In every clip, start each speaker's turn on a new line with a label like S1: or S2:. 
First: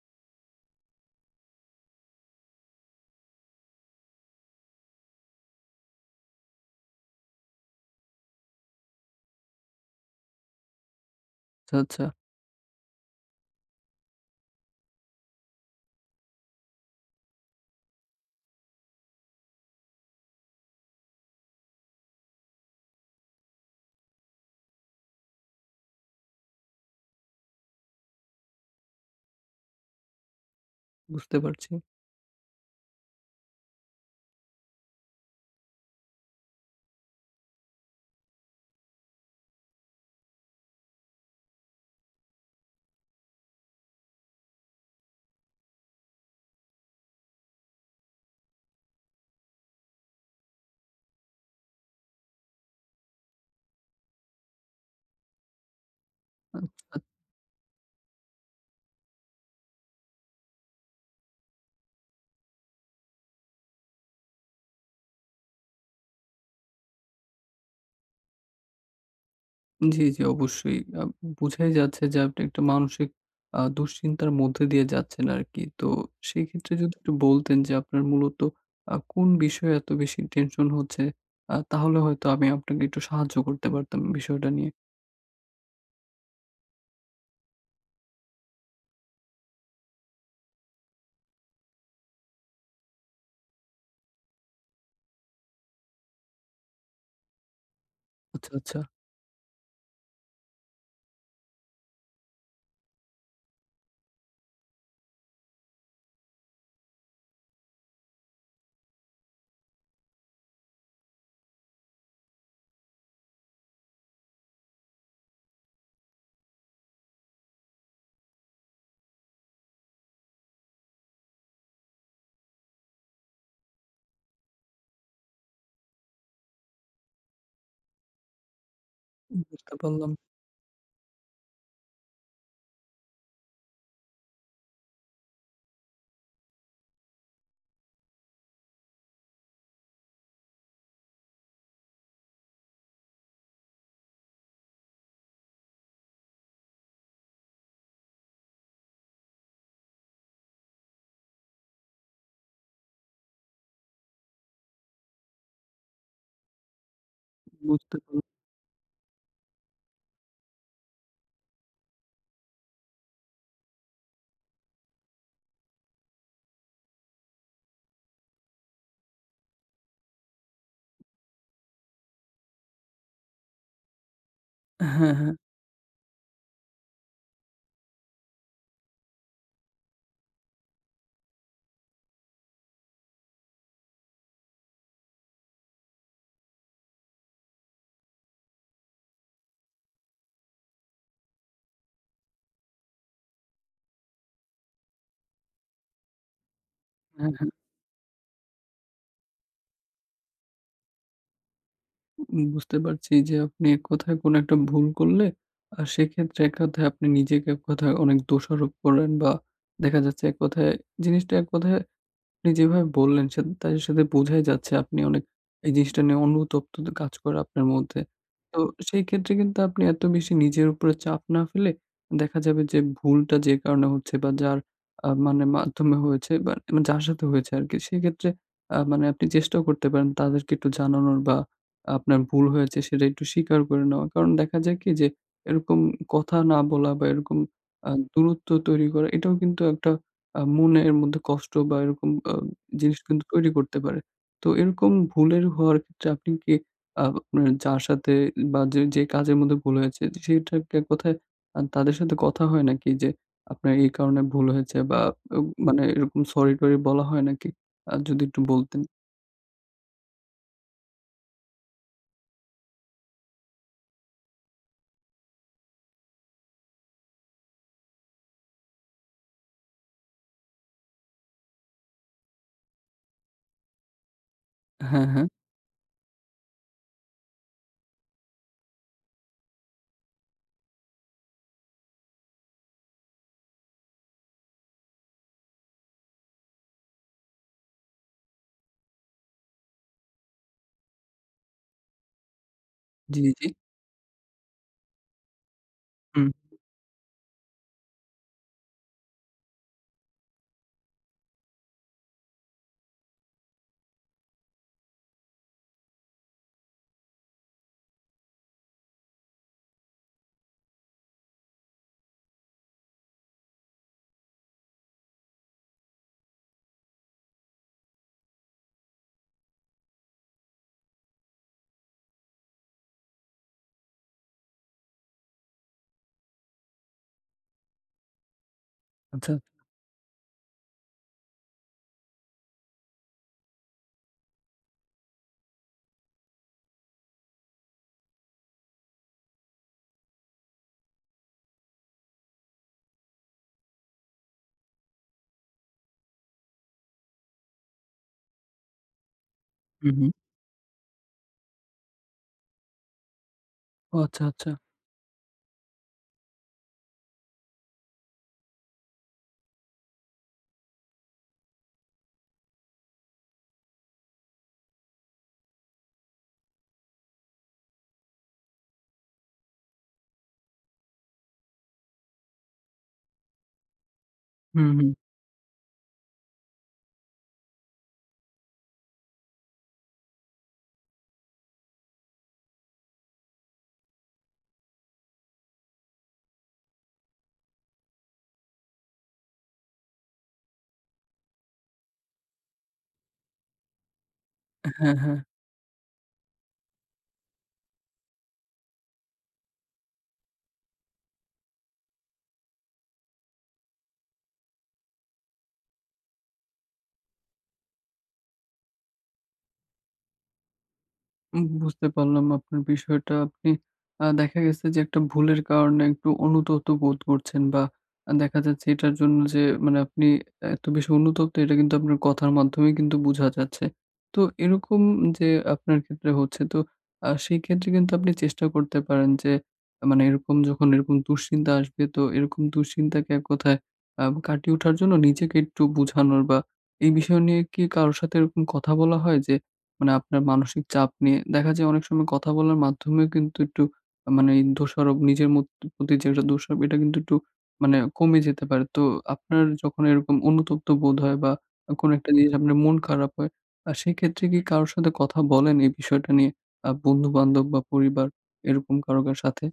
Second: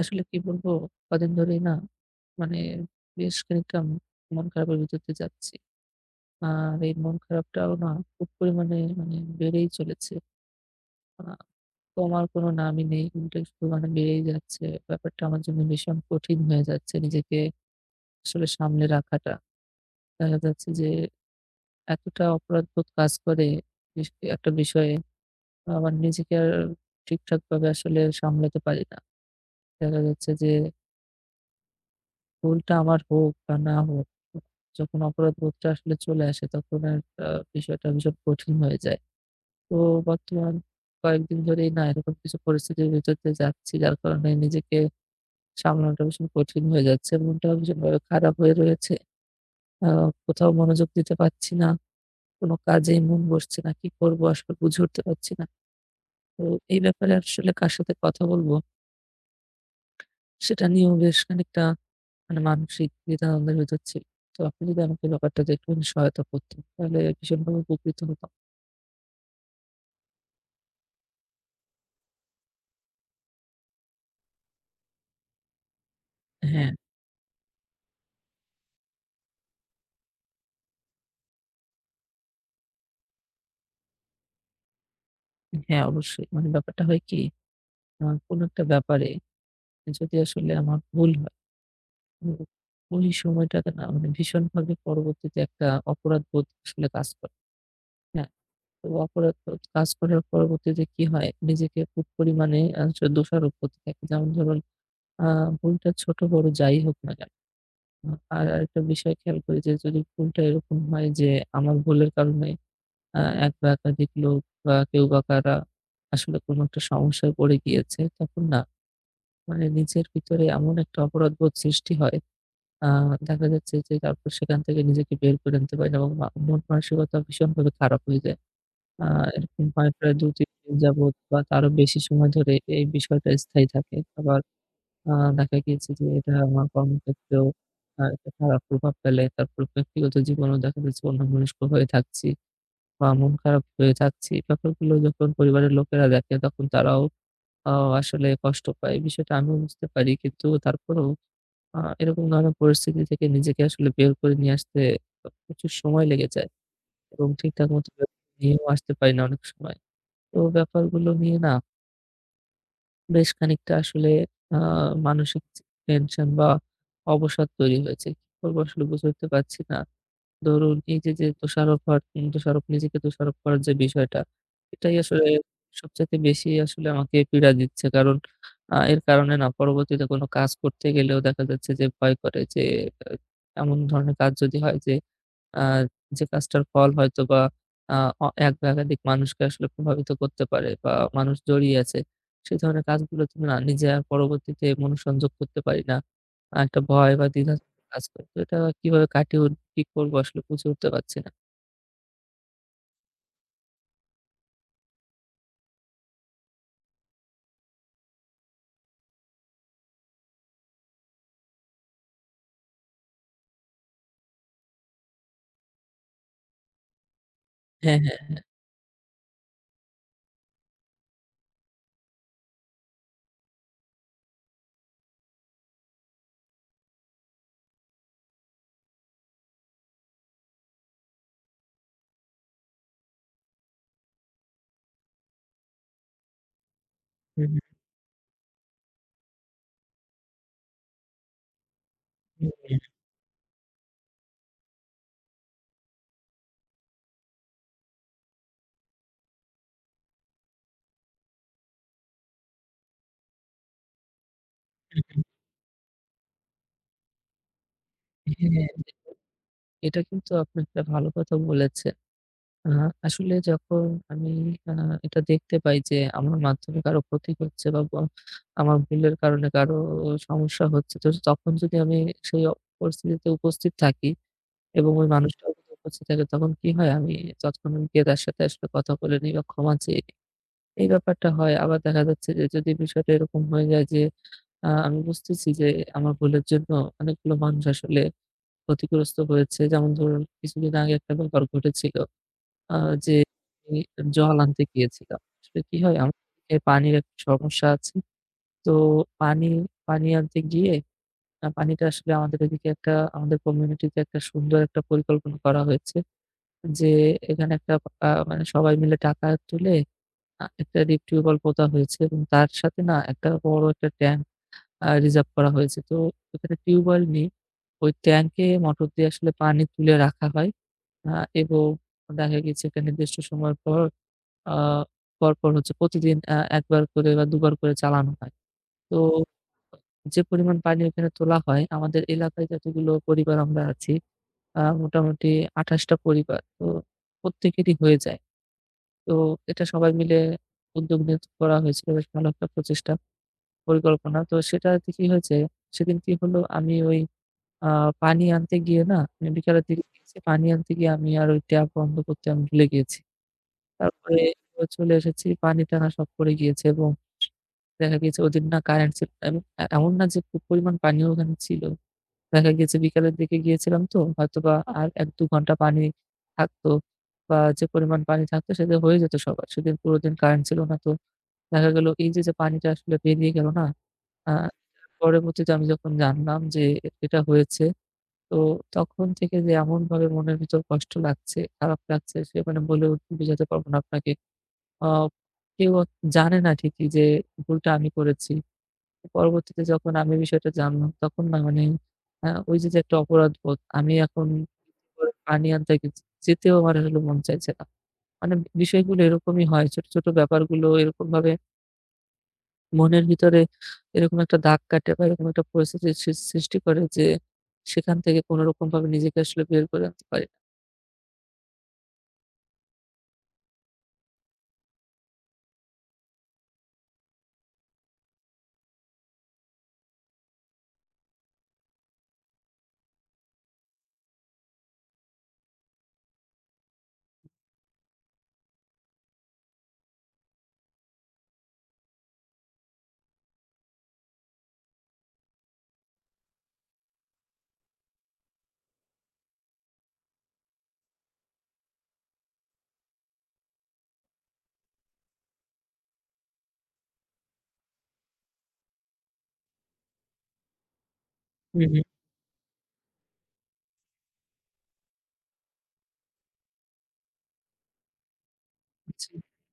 S1: আসলে কি বলবো? কদিন ধরেই না, মানে বেশ খানিকটা মন খারাপের ভিতর দিয়ে যাচ্ছি। আর এই মন খারাপটাও না, খুব পরিমাণে মানে বেড়েই চলেছে। আ
S2: আচ্ছা, আচ্ছা।
S1: কমার কোনো নামই নেই। উল্টাই শুধু মানে বেড়েই যাচ্ছে। ব্যাপারটা আমার জন্য ভীষণ কঠিন হয়ে যাচ্ছে নিজেকে আসলে সামলে রাখাটা। দেখা যাচ্ছে যে, এতটা অপরাধবোধ কাজ করে বিষ একটা বিষয়ে আমার নিজেকে আর ঠিকঠাকভাবে আসলে সামলাতে পারি না। দেখা যাচ্ছে যে,
S2: বুঝতে পারছি।
S1: ভুলটা আমার হোক বা না হোক, যখন অপরাধবোধটা আসলে চলে আসে তখন আর আ বিষয়টা ভীষণ কঠিন হয়ে যায়। তো বর্তমান কয়েকদিন ধরেই না এরকম কিছু পরিস্থিতির ভিতর দিয়ে যাচ্ছি, যার কারণে নিজেকে সামলানোটা ভীষণ কঠিন হয়ে যাচ্ছে। মনটাও ভীষণভাবে খারাপ হয়ে রয়েছে। আ কোথাও মনোযোগ দিতে পারছি না। কোনো কাজেই মন বসছে না। কি করব আসলে বুঝে উঠতে পারছি না। তো এই
S2: আচ্ছা,
S1: ব্যাপারে আসলে কার সাথে কথা বলব সেটা নিয়েও বেশ খানিকটা মানে মানসিক দ্বিধাদ্বন্দ্বের ভেতর ছিল। তো আপনি যদি আমাকে ব্যাপারটা একটুখানি সহায়তা করতেন, তাহলে ভীষণভাবে উপকৃত হতাম।
S2: জি, জি অবশ্যই। বুঝাই যাচ্ছে যে আপনি একটা মানসিক দুশ্চিন্তার মধ্যে দিয়ে যাচ্ছেন আরকি। তো
S1: হ্যাঁ,
S2: সেক্ষেত্রে যদি একটু বলতেন যে আপনার মূলত কোন বিষয়ে এত বেশি টেনশন হচ্ছে? তাহলে হয়তো আমি আপনাকে একটু সাহায্য করতে পারতাম বিষয়টা নিয়ে।
S1: হ্যাঁ অবশ্যই। মানে ব্যাপারটা হয় কি, আমার কোনো একটা ব্যাপারে যদি আসলে আমার ভুল হয়, হুম, ওই সময়টাতে না মানে ভীষণভাবে পরবর্তীতে একটা অপরাধবোধ আসলে কাজ করে। হ্যাঁ,
S2: আচ্ছা, আচ্ছা।
S1: তো অপরাধবোধ কাজ করার পরবর্তীতে কি হয়, নিজেকে খুব পরিমাণে দোষারোপ করতে থাকি। যেমন ধরুন, আ ভুলটা ছোট বড় যাই হোক না কেন, আর আরেকটা বিষয় খেয়াল করি যে, যদি ভুলটা এরকম হয় যে আমার ভুলের কারণে আ এক বা একাধিক লোক বা কেউ বা কারা আসলে কোনো একটা সমস্যায় পড়ে গিয়েছে, তখন না মানে নিজের ভিতরে এমন একটা অপরাধবোধ সৃষ্টি হয়। আ দেখা যাচ্ছে যে, তারপর সেখান থেকে নিজেকে বের করে আনতে পারি না এবং মন মানসিকতা ভীষণভাবে খারাপ হয়ে যায়। আ এরকম
S2: বুঝতে
S1: হয়
S2: পারলাম,
S1: প্রায় ২-৩ দিন যাবৎ বা তারও বেশি সময় ধরে এই বিষয়টা স্থায়ী থাকে। আবার আ দেখা গিয়েছে যে এটা আমার কর্মক্ষেত্রেও একটা খারাপ প্রভাব ফেলে। তারপর ব্যক্তিগত জীবনেও দেখা যাচ্ছে অন্যমনস্ক হয়ে থাকছি বা মন খারাপ হয়ে থাকছি। এই ব্যাপারগুলো যখন পরিবারের লোকেরা দেখে তখন তারাও আ আসলে কষ্ট পায়। এই বিষয়টা আমিও বুঝতে পারি। কিন্তু তারপরেও এরকম ধরনের পরিস্থিতি থেকে নিজেকে আসলে বের করে নিয়ে আসতে প্রচুর সময় লেগে যায়, এবং ঠিকঠাক মতো
S2: বুঝতে
S1: বের
S2: পারলাম।
S1: করে নিয়েও আসতে পারি না অনেক সময়। তো ব্যাপারগুলো নিয়ে না বেশ খানিকটা আসলে আ মানসিক টেনশন বা অবসাদ তৈরি হয়েছে। কি করব আসলে বুঝে উঠতে পারছি না। ধরুন এই যে, যে দোষারোপ হওয়ার দোষারোপ, নিজেকে দোষারোপ করার যে বিষয়টা, এটাই
S2: হ্যাঁ,
S1: আসলে
S2: হ্যাঁ।
S1: সবচাইতে বেশি আসলে আমাকে পীড়া দিচ্ছে। কারণ এর কারণে না পরবর্তীতে কোনো কাজ করতে গেলেও দেখা যাচ্ছে যে ভয় করে যে, আ এমন ধরনের কাজ যদি হয় যে আ যে কাজটার ফল হয়তোবা আ অ এক বা একাধিক মানুষকে আসলে প্রভাবিত করতে পারে বা মানুষ জড়িয়ে আছে। সে ধরনের কাজগুলো তুমি না নিজে আর পরবর্তীতে মনোসংযোগ করতে পারি না। একটা ভয় বা
S2: হ্যাঁ, হ্যাঁ।
S1: দ্বিধা কাজ করে। তো এটা কিভাবে কাটিয়ে উঠ কি করবো আসলে বুঝে উঠতে পারছি না।
S2: বুঝতে পারছি যে আপনি এক কথায় কোনো একটা ভুল করলে সেক্ষেত্রে এক কথায় আপনি নিজেকে এক কথায় অনেক দোষারোপ করেন বা দেখা যাচ্ছে এক কথায় জিনিসটা এক কথায় আপনি যেভাবে বললেন সে তার সাথে বোঝাই যাচ্ছে আপনি অনেক এই জিনিসটা নিয়ে অনুতপ্ত কাজ করে আপনার
S1: হ্যাঁ,
S2: মধ্যে।
S1: হ্যাঁ।
S2: তো সেই ক্ষেত্রে কিন্তু আপনি এত বেশি নিজের উপরে চাপ না ফেলে দেখা যাবে যে ভুলটা যে কারণে হচ্ছে বা যার মানে মাধ্যমে হয়েছে বা মানে যার সাথে হয়েছে আরকি। সেক্ষেত্রে মানে আপনি চেষ্টাও করতে পারেন তাদেরকে একটু জানানোর বা আপনার ভুল হয়েছে সেটা একটু স্বীকার করে নেওয়া। কারণ দেখা যায় কি যে এরকম কথা না বলা বা এরকম
S1: হু, হু,
S2: দূরত্ব তৈরি করা এটাও কিন্তু একটা মনের মধ্যে কষ্ট বা এরকম
S1: হু, হু,
S2: জিনিস কিন্তু তৈরি করতে পারে। তো এরকম ভুলের হওয়ার ক্ষেত্রে আপনি কি আপনার যার সাথে বা যে কাজের মধ্যে ভুল হয়েছে সেটা কে কোথায় তাদের সাথে কথা হয় নাকি যে আপনার এই কারণে ভুল হয়েছে
S1: হু,
S2: বা
S1: হু।
S2: ও মানে এরকম সরি-টরি বলা হয় নাকি? যদি একটু
S1: হ্যাঁ,
S2: বলতেন।
S1: এটা কিন্তু আপনি একটা ভালো কথা বলেছেন। আ আসলে যখন আমি আ এটা দেখতে পাই যে আমার মাধ্যমে কারো ক্ষতি হচ্ছে বা আমার ভুলের কারণে কারো সমস্যা হচ্ছে, তো তখন যদি আমি সেই পরিস্থিতিতে উপস্থিত থাকি এবং ওই
S2: হ্যাঁ, হ্যাঁ।
S1: মানুষটাও যদি উপস্থিত থাকে, তখন কি হয়, আমি তৎক্ষণাৎ গিয়ে তার সাথে আসলে কথা বলে নিই বা ক্ষমা চেয়ে নিই। এই ব্যাপারটা হয়। আবার দেখা যাচ্ছে যে, যদি বিষয়টা এরকম হয়ে যায় যে আমি বুঝতেছি যে আমার ভুলের জন্য অনেকগুলো মানুষ আসলে ক্ষতিগ্রস্ত হয়েছে। যেমন ধরুন, কিছুদিন আগে একটা ব্যাপার ঘটেছিল। আ যে
S2: জি, জি।
S1: আমি জল আনতে গিয়েছিলাম। আসলে কি হয়, আমার
S2: হুম।
S1: এ পানির একটা সমস্যা আছে। তো পানি, পানি আনতে গিয়ে পানিটা আসলে আমাদের এদিকে একটা আমাদের কমিউনিটিতে একটা সুন্দর একটা পরিকল্পনা করা হয়েছে। যে এখানে একটা মানে সবাই মিলে টাকা তুলে একটা ডিপ টিউবওয়েল পোতা হয়েছে এবং তার সাথে না একটা বড় একটা ট্যাঙ্ক রিজার্ভ করা হয়েছে। তো ওখানে টিউবওয়েল নেই। ওই ট্যাঙ্কে মোটর দিয়ে আসলে পানি তুলে রাখা হয়। আ এবং দেখা গেছে একটা নির্দিষ্ট সময় পর আ পরপর হচ্ছে, প্রতিদিন ১ বার করে বা ২ বার করে চালানো হয়। তো
S2: আচ্ছা।
S1: যে পরিমাণ পানি ওখানে তোলা হয়, আমাদের এলাকায় যতগুলো পরিবার আমরা আছি, মোটামুটি ২৮ টা পরিবার, তো প্রত্যেকেরই হয়ে যায়। তো এটা সবাই মিলে উদ্যোগ নিয়ে করা হয়েছিল। বেশ ভালো একটা প্রচেষ্টা, পরিকল্পনা। তো সেটাতে কি হয়েছে, সেদিন কি হলো, আমি ওই আ পানি আনতে গিয়ে না, আমি বিকালের দিকে
S2: হু, হুম।
S1: গিয়েছি, পানি আনতে গিয়ে আমি আর ওই ট্যাপ বন্ধ করতে আমি ভুলে গিয়েছি।
S2: ও
S1: তারপরে
S2: আচ্ছা, আচ্ছা।
S1: চলে এসেছি, পানি টানা শখ পড়ে গিয়েছে এবং দেখা গিয়েছে ওদের না কারেন্ট ছিল এবং এমন না যে খুব পরিমাণ পানিও ওখানে ছিল। দেখা গিয়েছে বিকালের দিকে গিয়েছিলাম, তো হয়তোবা আর ১-২ ঘন্টা পানি থাকতো বা যে পরিমাণ পানি থাকতো সেটা হয়ে যেত সবার। সেদিন পুরো দিন কারেন্ট ছিল না। তো দেখা গেল এই যে, যে পানিটা আসলে বেরিয়ে গেল না? আ
S2: হুম, হুম।
S1: পরবর্তীতে আমি যখন জানলাম যে এটা হয়েছে, তো তখন থেকে যে এমনভাবে মনের ভিতর কষ্ট লাগছে, খারাপ লাগছে, সে মানে বলেও বোঝাতে পারব না আপনাকে। আ কেউ জানে না ঠিকই যে ভুলটা আমি করেছি। পরবর্তীতে যখন আমি বিষয়টা জানলাম, তখন না মানে ওই যে, যে একটা অপরাধবোধ, আমি এখন
S2: হ্যাঁ, হ্যাঁ।
S1: পানি আনতে যেতেও আমার আসলে মন চাইছে না। মানে বিষয়গুলো এরকমই হয়। ছোট, ছোট ব্যাপারগুলো এরকমভাবে মনের ভিতরে এরকম একটা দাগ কাটে বা এরকম একটা পরিস্থিতির সৃষ্টি করে যে, সেখান থেকে কোনরকমভাবে নিজেকে আসলে বের করে আনতে পারি না।
S2: বুঝতে পারলাম আপনার বিষয়টা। আপনি দেখা গেছে যে একটা ভুলের কারণে একটু অনুতপ্ত বোধ করছেন বা দেখা যাচ্ছে এটার জন্য যে মানে আপনি এত বেশি অনুতপ্ত এটা কিন্তু আপনার কথার মাধ্যমেই কিন্তু বোঝা যাচ্ছে। তো এরকম যে আপনার ক্ষেত্রে হচ্ছে তো সেই ক্ষেত্রে কিন্তু আপনি চেষ্টা করতে পারেন যে মানে এরকম যখন এরকম দুশ্চিন্তা আসবে তো এরকম দুশ্চিন্তাকে এক কথায় কাটিয়ে ওঠার জন্য নিজেকে একটু বুঝানোর বা এই বিষয় নিয়ে কি কারো সাথে এরকম কথা বলা হয় যে মানে আপনার মানসিক চাপ নিয়ে দেখা যায় অনেক সময় কথা বলার মাধ্যমেও কিন্তু একটু মানে এই দোষারোপ নিজের মত প্রতি যে একটা দোষারোপ এটা কিন্তু একটু মানে কমে যেতে পারে। তো আপনার যখন এরকম অনুতপ্ত বোধ হয় বা
S1: হুম, হুম।
S2: কোনো একটা জিনিস আপনার মন খারাপ হয়, সেক্ষেত্রে কি কারো সাথে কথা বলেন এই বিষয়টা নিয়ে? বন্ধু-বান্ধব বা পরিবার এরকম কারো
S1: জি,
S2: সাথে?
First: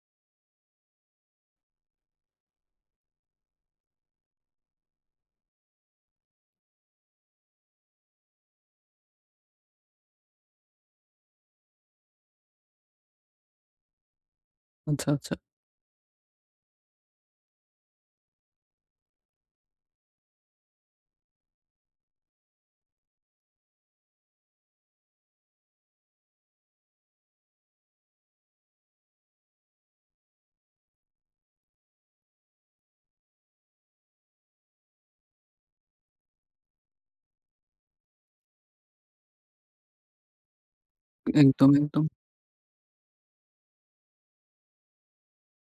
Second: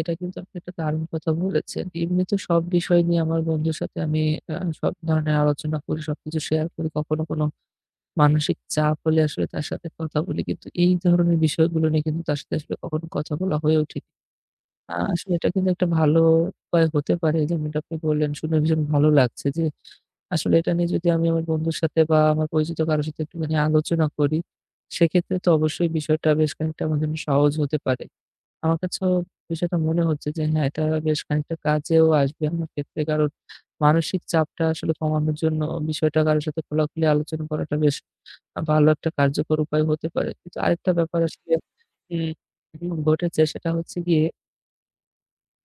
S1: এটা কিন্তু আপনি একটা দারুণ কথা বলেছেন। এমনি তো সব বিষয় নিয়ে আমার বন্ধুর সাথে আমি আ সব ধরনের আলোচনা করি, সবকিছু শেয়ার করি। কখনো কোন মানসিক চাপ হলে আসলে তার সাথে কথা বলি। কিন্তু এই ধরনের বিষয়গুলো নিয়ে কিন্তু তার সাথে আসলে কখনো কথা বলা হয়ে ওঠেনি।
S2: আচ্ছা,
S1: আসলে
S2: আচ্ছা।
S1: এটা কিন্তু একটা ভালো উপায় হতে পারে। যেমনটা আপনি বললেন শুনে ভীষণ ভালো লাগছে যে, আসলে এটা নিয়ে যদি আমি আমার বন্ধুর সাথে বা আমার পরিচিত কারো সাথে একটুখানি আলোচনা করি, সেক্ষেত্রে তো অবশ্যই বিষয়টা বেশ খানিকটা আমার জন্য সহজ হতে পারে। আমার কাছেও বিষয়টা মনে হচ্ছে যে, হ্যাঁ, এটা বেশ খানিকটা কাজেও আসবে আমার ক্ষেত্রে। কারণ মানসিক চাপটা আসলে কমানোর জন্য বিষয়টা কারো সাথে খোলাখুলি আলোচনা করাটা বেশ ভালো একটা কার্যকর উপায় হতে পারে। কিন্তু আরেকটা ব্যাপার আসলে
S2: একদম, একদম।
S1: উম উম ঘটেছে, সেটা হচ্ছে গিয়ে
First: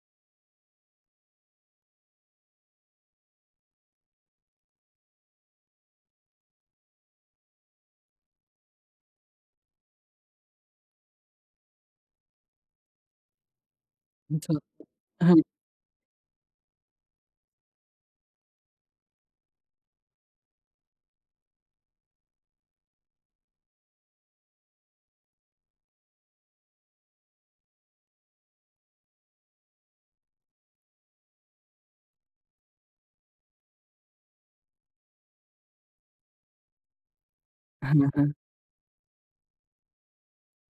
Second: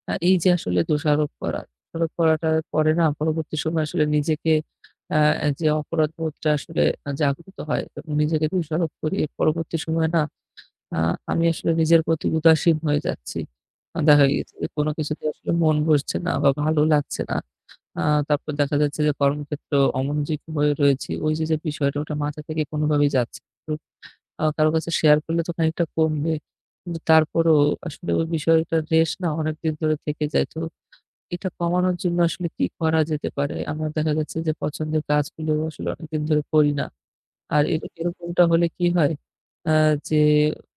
S1: এই যে আসলে দোষারোপ করা, দোষারোপ করাটার পরে না পরবর্তী সময়ে আসলে নিজেকে আ যে অপরাধবোধটা আসলে জাগ্রত হয় এবং নিজেকে দোষারোপ করি। পরবর্তী সময়ে না আ আমি আসলে নিজের প্রতি উদাসীন হয়ে যাচ্ছি। দেখা
S2: আচ্ছা।
S1: গিয়েছে যে কোনো কিছুতে
S2: হ্যাঁ,
S1: আসলে মন বসছে না বা ভালো লাগছে না। আ তারপর দেখা যাচ্ছে যে কর্মক্ষেত্র অমনোযোগী হয়ে রয়েছি। ওই যে, যে বিষয়টা ওটা মাথা থেকে কোনোভাবেই যাচ্ছে না। তো কারো কাছে শেয়ার করলে তো খানিকটা কমবে। কিন্তু তারপরেও আসলে ওই বিষয়টার রেশ না অনেকদিন ধরে থেকে যায়। তো এটা কমানোর জন্য আসলে কি করা যেতে পারে? আমার দেখা যাচ্ছে যে পছন্দের কাজগুলো আসলে অনেকদিন ধরে করি না। আর
S2: হ্যাঁ, হ্যাঁ।
S1: এরকমটা হলে কি হয়? আ যে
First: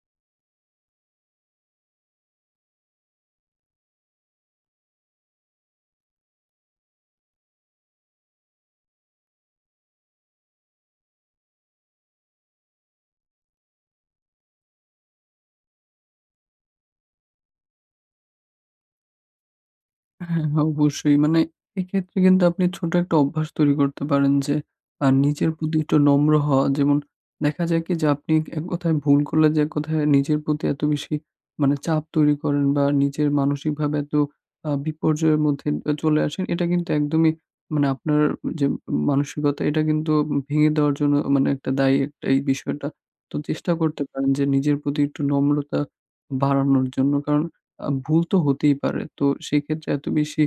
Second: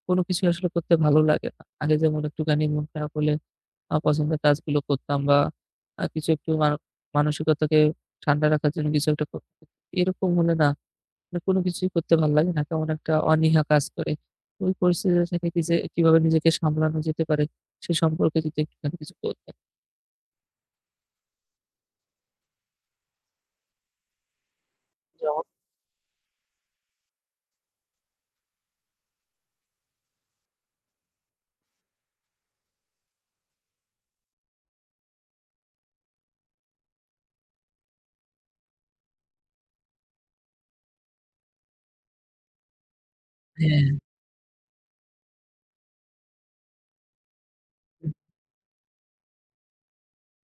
S1: কোনো কিছুই আসলে করতে ভালো লাগে না। আগে যেমন একটুখানি মন খারাপ হলে পছন্দের কাজগুলো করতাম বা কিছু একটু মানসিকতাকে ঠান্ডা রাখার জন্য কিছু একটা করতাম। এরকম হলে না মানে কোনো কিছুই করতে ভাল লাগে না। কেমন একটা অনীহা কাজ করে। ওই পরিস্থিতিটা থেকে কি যে কিভাবে নিজেকে সামলানো যেতে পারে সে সম্পর্কে যদি একটুখানি কিছু বলতেন।
S2: হ্যাঁ, হ্যাঁ, অবশ্যই। মানে এক্ষেত্রে কিন্তু আপনি ছোট একটা অভ্যাস তৈরি করতে পারেন যে
S1: যেমন,
S2: নিজের প্রতি একটু নম্র হওয়া। যেমন দেখা যায় কি যে আপনি এক কথায় ভুল করলে যে এক কথায় নিজের প্রতি এত বেশি মানে চাপ তৈরি করেন বা নিজের মানসিকভাবে এত বিপর্যয়ের মধ্যে চলে আসেন, এটা কিন্তু একদমই মানে আপনার যে মানসিকতা এটা কিন্তু ভেঙে দেওয়ার জন্য মানে একটা দায়ী একটা এই বিষয়টা। তো চেষ্টা
S1: হ্যাঁ,
S2: করতে পারেন যে নিজের প্রতি একটু নম্রতা বাড়ানোর জন্য। কারণ
S1: হুম,
S2: ভুল তো হতেই পারে। তো সেক্ষেত্রে এত বেশি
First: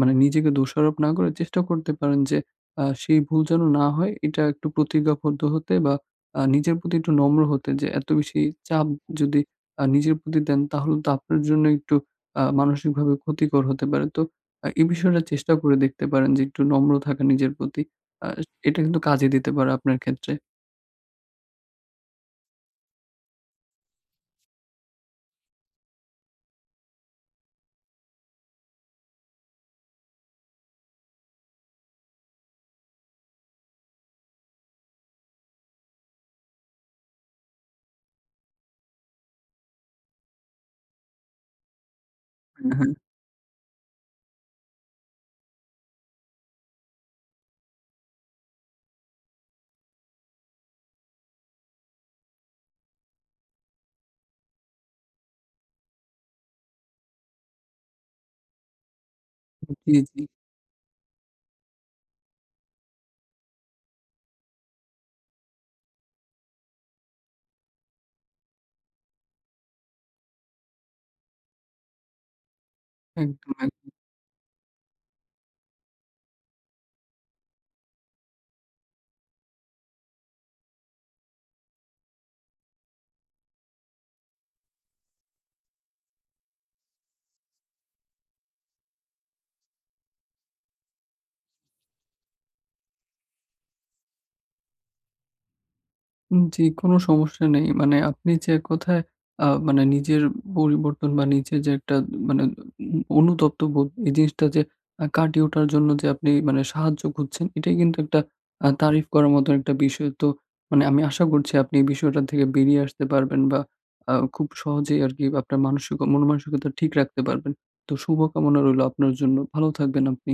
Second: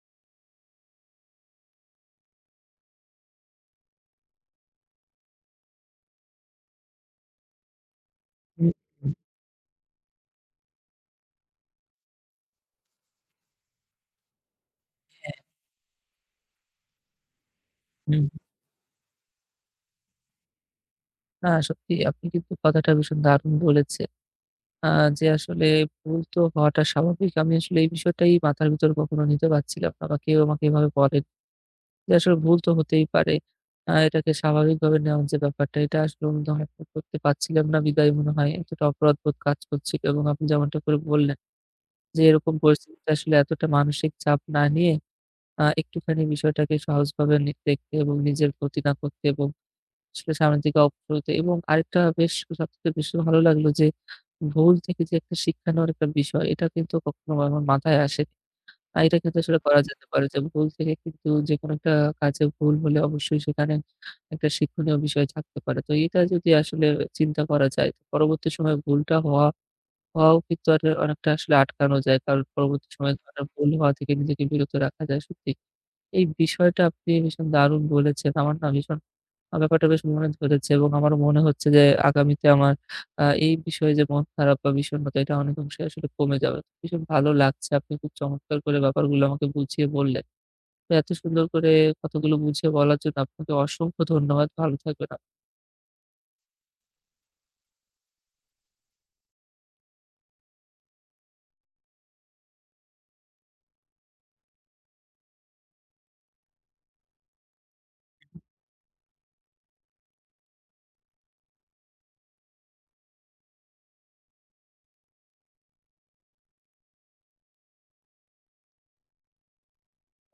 S2: মানে নিজেকে দোষারোপ না করে চেষ্টা করতে পারেন যে সেই ভুল যেন না হয় এটা একটু প্রতিজ্ঞাবদ্ধ হতে বা নিজের প্রতি একটু নম্র হতে যে এত বেশি
S1: হুম,
S2: চাপ
S1: হুম,
S2: যদি নিজের প্রতি দেন তাহলে তো আপনার জন্য একটু মানসিকভাবে ক্ষতিকর হতে পারে। তো এই বিষয়টা চেষ্টা করে দেখতে পারেন যে একটু নম্র থাকা নিজের প্রতি।
S1: হুম।
S2: আ এটা কিন্তু কাজে দিতে পারে আপনার ক্ষেত্রে।
S1: না সত্যি আপনি কিন্তু কথাটা ভীষণ দারুণ বলেছে, আ যে আসলে ভুল তো হওয়াটা স্বাভাবিক। আমি আসলে এই বিষয়টাই মাথার ভিতর কখনো নিতে পারছিলাম না বা কেউ আমাকে এভাবে বলেনি যে আসলে ভুল তো হতেই পারে। এটাকে স্বাভাবিকভাবে নেওয়ার যে ব্যাপারটা, এটা আসলে অনুধাবন করতে পারছিলাম না বিধায় মনে হয় এতটা অপরাধবোধ কাজ করছিল, এবং আপনি যেমনটা করে বললেন যে এরকম
S2: হুম, হ্যাঁ,
S1: পরিস্থিতিতে আসলে এতটা মানসিক চাপ না নিয়ে একটুখানি বিষয়টাকে সহজভাবে দেখতে এবং নিজের ক্ষতি না করতে এবং আসলে সামনের দিকে অগ্রসর হতে, এবং আরেকটা বেশ সবথেকে বেশি ভালো লাগলো যে, ভুল থেকে যে একটা শিক্ষা নেওয়ার একটা বিষয়, এটা কিন্তু কখনো আমার মাথায় আসেনি। এটা কিন্তু আসলে
S2: হুম।
S1: করা
S2: জি,
S1: যেতে
S2: জি।
S1: পারে যে ভুল থেকে কিন্তু যেকোনো একটা কাজে ভুল হলে অবশ্যই সেখানে একটা শিক্ষণীয় বিষয় থাকতে পারে। তো এটা যদি আসলে চিন্তা করা যায়, তো পরবর্তী সময়ে ভুলটা হওয়াও কিন্তু আর অনেকটা আসলে আটকানো যায়। কারণ পরবর্তী সময়ে ধরেন
S2: একদম,
S1: ভুল
S2: একদম।
S1: হওয়া থেকে নিজেকে বিরত রাখা যায় সত্যি। এই বিষয়টা আপনি ভীষণ দারুণ বলেছেন। আমার না ভীষণ ব্যাপারটা বেশ মনে ধরেছে এবং আমারও মনে হচ্ছে যে আগামীতে আমার এই বিষয়ে যে মন খারাপ বা বিষণ্ণতা এটা অনেকাংশে আসলে কমে যাবে। ভীষণ ভালো লাগছে। আপনি খুব চমৎকার করে ব্যাপারগুলো আমাকে বুঝিয়ে বললেন। তো এত সুন্দর করে কথাগুলো বুঝিয়ে বলার জন্য আপনাকে অসংখ্য ধন্যবাদ। ভালো থাকবেন আপ
S2: জি, কোনো সমস্যা নেই। মানে আপনি যে এক কথায় মানে নিজের পরিবর্তন বা নিজের যে একটা মানে অনুতপ্ত বোধ এই জিনিসটা যে কাটিয়ে ওঠার জন্য যে আপনি মানে সাহায্য খুঁজছেন এটাই কিন্তু একটা তারিফ করার মতো একটা বিষয়। তো মানে আমি আশা করছি আপনি এই বিষয়টা থেকে বেরিয়ে আসতে পারবেন বা খুব সহজেই আরকি আপনার মানসিক মন-মানসিকতা ঠিক রাখতে পারবেন। তো শুভকামনা রইলো আপনার জন্য। ভালো থাকবেন আপনি।